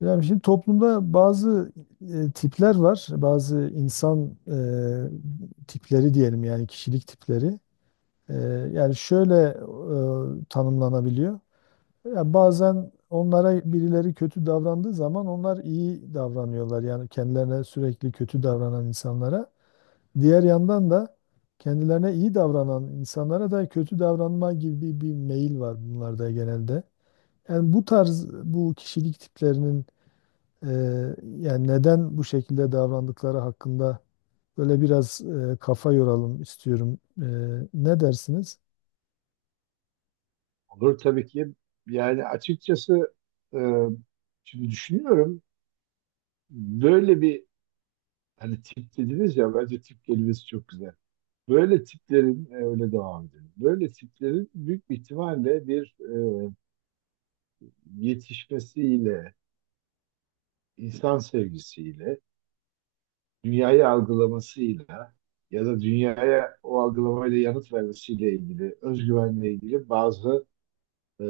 Yani şimdi toplumda bazı tipler var, bazı insan tipleri diyelim yani kişilik tipleri. E, yani şöyle tanımlanabiliyor. Ya bazen onlara birileri kötü davrandığı zaman onlar iyi davranıyorlar. Yani kendilerine sürekli kötü davranan insanlara. Diğer yandan da kendilerine iyi davranan insanlara da kötü davranma gibi bir meyil var bunlarda genelde. Yani bu tarz bu kişilik tiplerinin ee, yani neden bu şekilde davrandıkları hakkında böyle biraz kafa yoralım istiyorum. Ne dersiniz? Olur tabii ki. Yani açıkçası e, şimdi düşünüyorum böyle bir hani tip dediniz ya, bence tip kelimesi çok güzel. Böyle tiplerin öyle devam edelim. Böyle tiplerin büyük bir ihtimalle bir yetişmesiyle, insan sevgisiyle, dünyayı algılamasıyla ya da dünyaya o algılamayla yanıt vermesiyle ilgili, özgüvenle ilgili bazı e,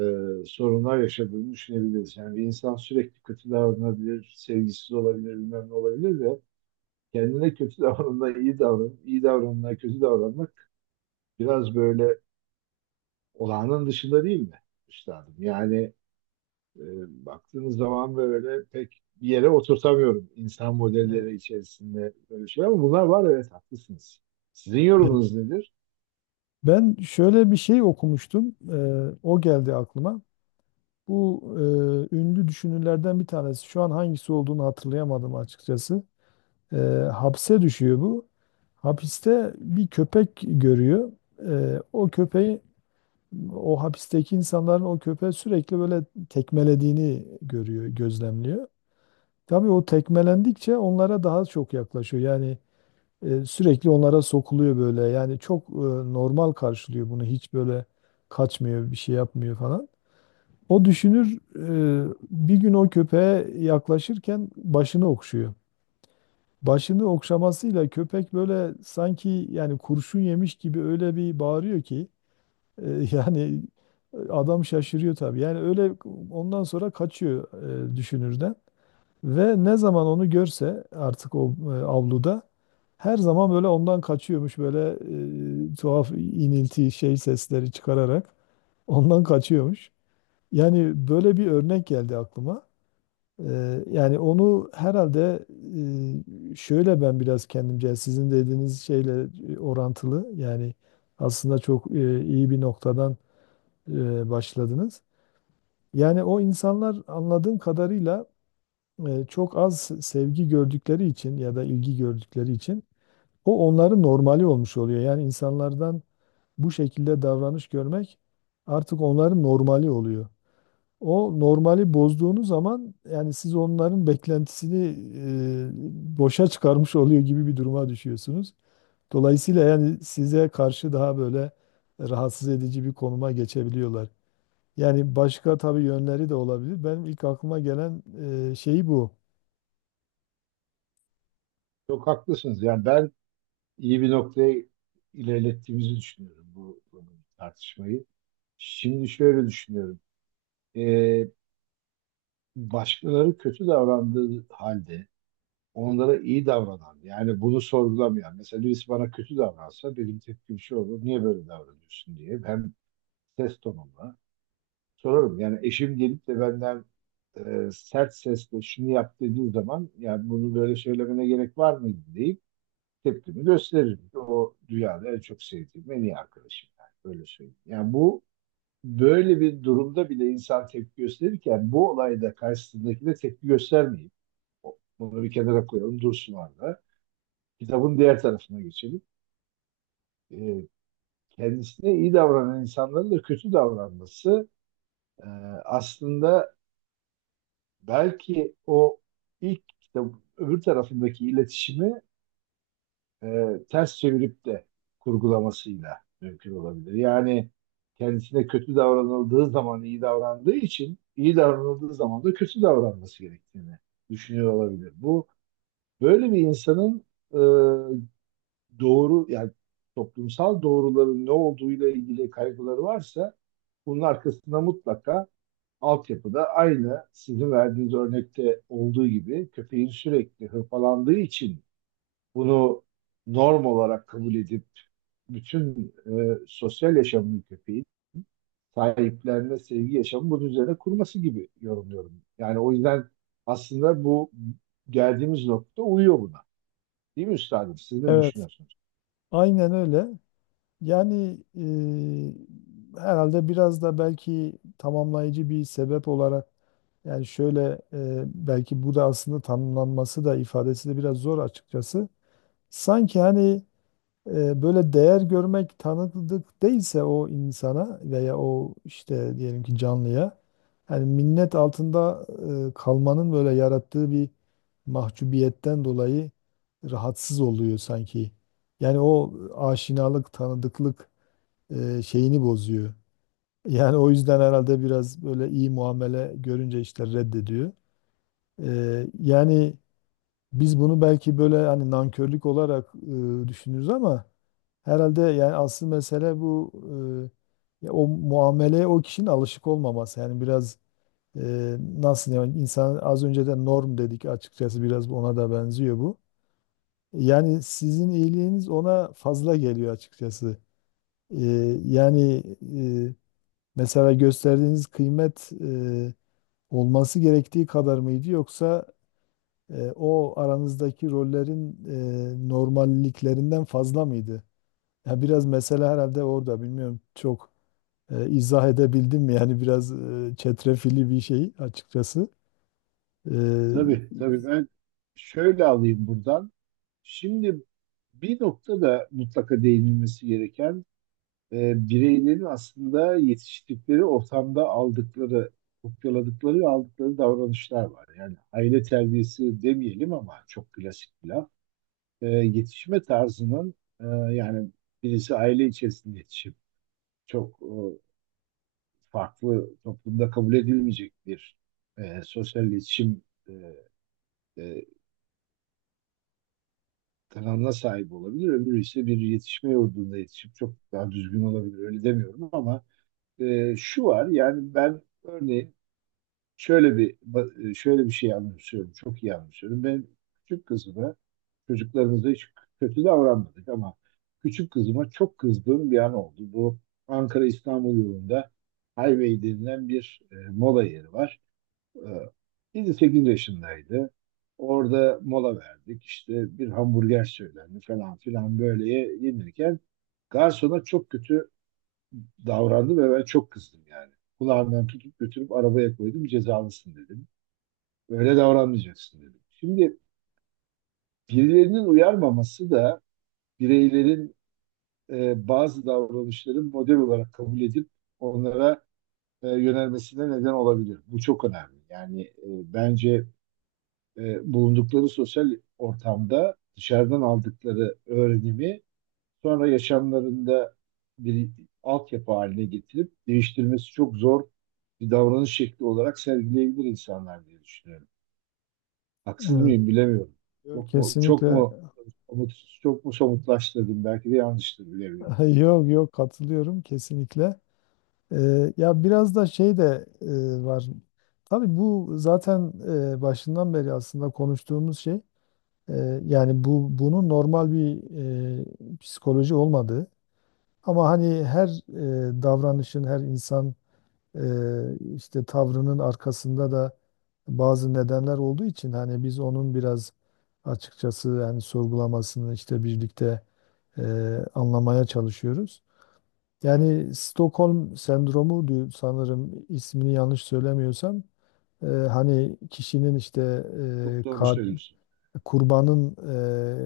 sorunlar yaşadığını düşünebiliriz. Yani bir insan sürekli kötü davranabilir, sevgisiz olabilir, bilmem ne olabilir ve kendine kötü davranma, iyi davran, iyi davranma, kötü davranmak biraz böyle olağanın dışında, değil mi üstadım? E, Baktığınız zaman böyle pek bir yere oturtamıyorum insan Evet. modelleri içerisinde böyle şey, ama bunlar var, evet, haklısınız. Sizin Evet. yorumunuz nedir? Ben şöyle bir şey okumuştum. O geldi aklıma. Bu ünlü düşünürlerden bir tanesi. Şu an hangisi olduğunu hatırlayamadım açıkçası. Ee, Hapse düşüyor bu. Hapiste bir köpek görüyor. O köpeği o hapisteki insanların o köpeği sürekli böyle tekmelediğini görüyor, gözlemliyor. Tabii o tekmelendikçe onlara daha çok yaklaşıyor. Yani sürekli onlara sokuluyor böyle. Yani çok normal karşılıyor bunu. Hiç böyle kaçmıyor, bir şey yapmıyor falan. O düşünür bir gün o köpeğe yaklaşırken başını okşuyor. Başını okşamasıyla köpek böyle sanki yani kurşun yemiş gibi öyle bir bağırıyor ki e, yani adam şaşırıyor tabii. Yani öyle ondan sonra kaçıyor düşünürden. Ve ne zaman onu görse artık o avluda her zaman böyle ondan kaçıyormuş böyle tuhaf inilti şey sesleri çıkararak ondan kaçıyormuş. Yani böyle bir örnek geldi aklıma. Yani onu herhalde şöyle ben biraz kendimce sizin dediğiniz şeyle orantılı yani aslında çok iyi bir noktadan başladınız. Yani o insanlar anladığım kadarıyla çok az sevgi gördükleri için ya da ilgi gördükleri için onların normali olmuş oluyor. Yani insanlardan bu şekilde davranış görmek artık onların normali oluyor. O normali bozduğunuz zaman yani siz onların beklentisini boşa çıkarmış oluyor gibi bir duruma düşüyorsunuz. Dolayısıyla yani size karşı daha böyle rahatsız edici bir konuma geçebiliyorlar. Yani başka tabii yönleri de olabilir. Benim ilk aklıma gelen şey bu. Çok haklısınız. Yani ben iyi bir noktaya ilerlettiğimizi düşünüyorum bu tartışmayı. Şimdi şöyle düşünüyorum. Ee, Başkaları kötü davrandığı halde onlara iyi davranan, yani bunu sorgulamayan, mesela birisi bana kötü davransa benim tepkim şu olur: niye böyle davranıyorsun diye hem ses tonumla sorarım. Yani eşim gelip de benden sert sesle şunu yap dediği zaman, yani bunu böyle söylemene gerek var mıydı deyip tepkimi gösteririm. O dünyada en çok sevdiğim en iyi arkadaşım, yani böyle söyleyeyim. Yani bu böyle bir durumda bile insan tepki gösterirken, bu olayda karşısındakine tepki göstermeyip bunu bir kenara koyalım, dursun orada. Kitabın diğer tarafına geçelim. Ee, Kendisine iyi davranan insanların da kötü davranması e, aslında belki o ilk kitap öbür tarafındaki iletişimi e, ters çevirip de kurgulamasıyla mümkün olabilir. Yani kendisine kötü davranıldığı zaman iyi davrandığı için, iyi davranıldığı zaman da kötü davranması gerektiğini düşünüyor olabilir. Bu, böyle bir insanın e, doğru yani toplumsal doğruların ne olduğuyla ilgili kaygıları varsa, bunun arkasında mutlaka altyapıda, aynı sizin verdiğiniz örnekte olduğu gibi köpeğin sürekli hırpalandığı için bunu norm olarak kabul edip bütün sosyal yaşamını köpeğin sahiplenme, sevgi yaşamı bunun üzerine kurması gibi yorumluyorum. Yani o yüzden aslında bu geldiğimiz nokta uyuyor buna. Değil mi üstadım? Siz ne Evet. düşünüyorsunuz? Aynen öyle. Yani herhalde biraz da belki tamamlayıcı bir sebep olarak yani şöyle belki bu da aslında tanımlanması da ifadesi de biraz zor açıkçası. Sanki hani böyle değer görmek tanıdık değilse o insana veya o işte diyelim ki canlıya yani minnet altında kalmanın böyle yarattığı bir mahcubiyetten dolayı rahatsız oluyor sanki. Yani o aşinalık, tanıdıklık şeyini bozuyor. Yani o yüzden herhalde biraz böyle iyi muamele görünce işte reddediyor. Yani biz bunu belki böyle hani nankörlük olarak düşünürüz ama herhalde yani asıl mesele bu ya o muameleye o kişinin alışık olmaması. Yani biraz nasıl yani insan az önce de norm dedik açıkçası biraz ona da benziyor bu. Yani sizin iyiliğiniz ona fazla geliyor açıkçası. E, Yani mesela gösterdiğiniz kıymet olması gerektiği kadar mıydı yoksa o aranızdaki rollerin normalliklerinden fazla mıydı? Ya biraz mesele herhalde orada bilmiyorum çok. İzah edebildim mi? Yani biraz çetrefilli bir şey açıkçası. E, Tabii tabii, ben şöyle alayım buradan. Şimdi bir noktada mutlaka değinilmesi gereken, bireylerin aslında yetiştikleri ortamda aldıkları, kopyaladıkları ve aldıkları davranışlar var. Yani aile terbiyesi demeyelim ama çok klasik bir laf. Yetişme tarzının e, yani birisi aile içerisinde yetişip çok farklı, toplumda kabul edilmeyecek bir sosyal iletişim e, e, kanalına sahip olabilir. Öbürü ise bir yetişme yurdunda yetişip çok daha düzgün olabilir. Öyle demiyorum ama şu var, yani ben örneğin şöyle bir şey anımsıyorum. Çok iyi anımsıyorum. Ben küçük kızıma, çocuklarımıza hiç kötü davranmadık ama küçük kızıma çok kızdığım bir an oldu. Bu Ankara İstanbul yolunda Highway denilen bir mola yeri var. E, 7-8 yaşındaydı. Orada mola verdik. İşte bir hamburger söylendi falan filan, böyle yenirken garsona çok kötü davrandı ve ben çok kızdım yani. Kulağından tutup götürüp arabaya koydum, cezalısın dedim. Öyle davranmayacaksın dedi. Şimdi birilerinin uyarmaması da bireylerin bazı davranışların model olarak kabul edip onlara yönelmesine neden olabilir. Bu çok önemli. Bence bulundukları sosyal ortamda dışarıdan aldıkları öğrenimi sonra yaşamlarında bir altyapı haline getirip değiştirmesi çok zor, bir davranış şekli olarak sergileyebilir insanlar diye düşünüyorum. Haksız evet. mıyım bilemiyorum. Yo, Çok mu çok kesinlikle. mu somut, çok mu somutlaştırdım? Belki de yanlıştır, bilemiyorum. Yok, yok, katılıyorum kesinlikle. Ya biraz da şey de var. Tabii bu zaten başından beri aslında konuştuğumuz şey. Yani bunun normal bir psikoloji olmadığı. Ama hani her davranışın, her insan işte tavrının arkasında da bazı nedenler olduğu için hani biz onun biraz açıkçası yani sorgulamasını işte birlikte e, anlamaya çalışıyoruz. Yani Stockholm sendromu diyor sanırım ismini yanlış söylemiyorsam hani kişinin işte Çok e, doğru ka- söylüyorsun. kurbanın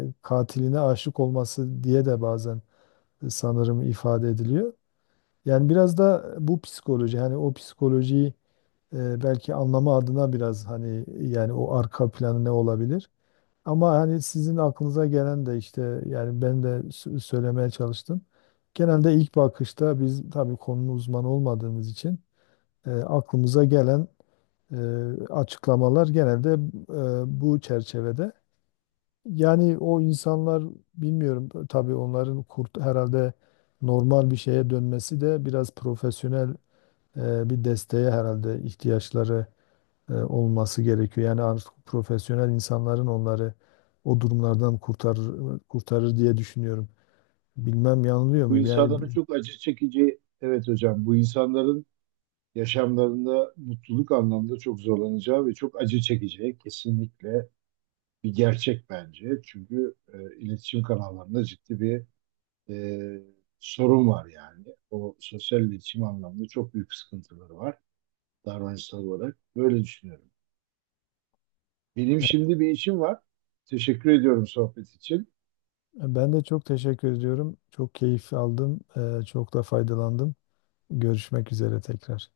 katiline aşık olması diye de bazen sanırım ifade ediliyor. Yani biraz da bu psikoloji hani o psikolojiyi belki anlamı adına biraz hani yani o arka planı ne olabilir? Ama hani sizin aklınıza gelen de işte yani ben de söylemeye çalıştım. Genelde ilk bakışta biz tabii konunun uzmanı olmadığımız için aklımıza gelen e, açıklamalar genelde bu çerçevede. Yani o insanlar bilmiyorum tabii onların kurt herhalde normal bir şeye dönmesi de biraz profesyonel bir desteğe herhalde ihtiyaçları olması gerekiyor. Yani artık profesyonel insanların onları o durumlardan kurtarır diye düşünüyorum. Bilmem yanılıyor Bu muyum? İnsanların çok acı çekici, evet hocam, bu insanların yaşamlarında mutluluk anlamda çok zorlanacağı ve çok acı çekeceği kesinlikle bir gerçek bence. Çünkü iletişim kanallarında ciddi bir e, sorun var yani. O sosyal iletişim anlamda çok büyük sıkıntıları var davranışsal olarak. Böyle düşünüyorum. Benim Evet, şimdi bir işim var. Teşekkür ediyorum sohbet için. ben de çok teşekkür ediyorum. Çok keyif aldım. Çok da faydalandım. Görüşmek üzere tekrar.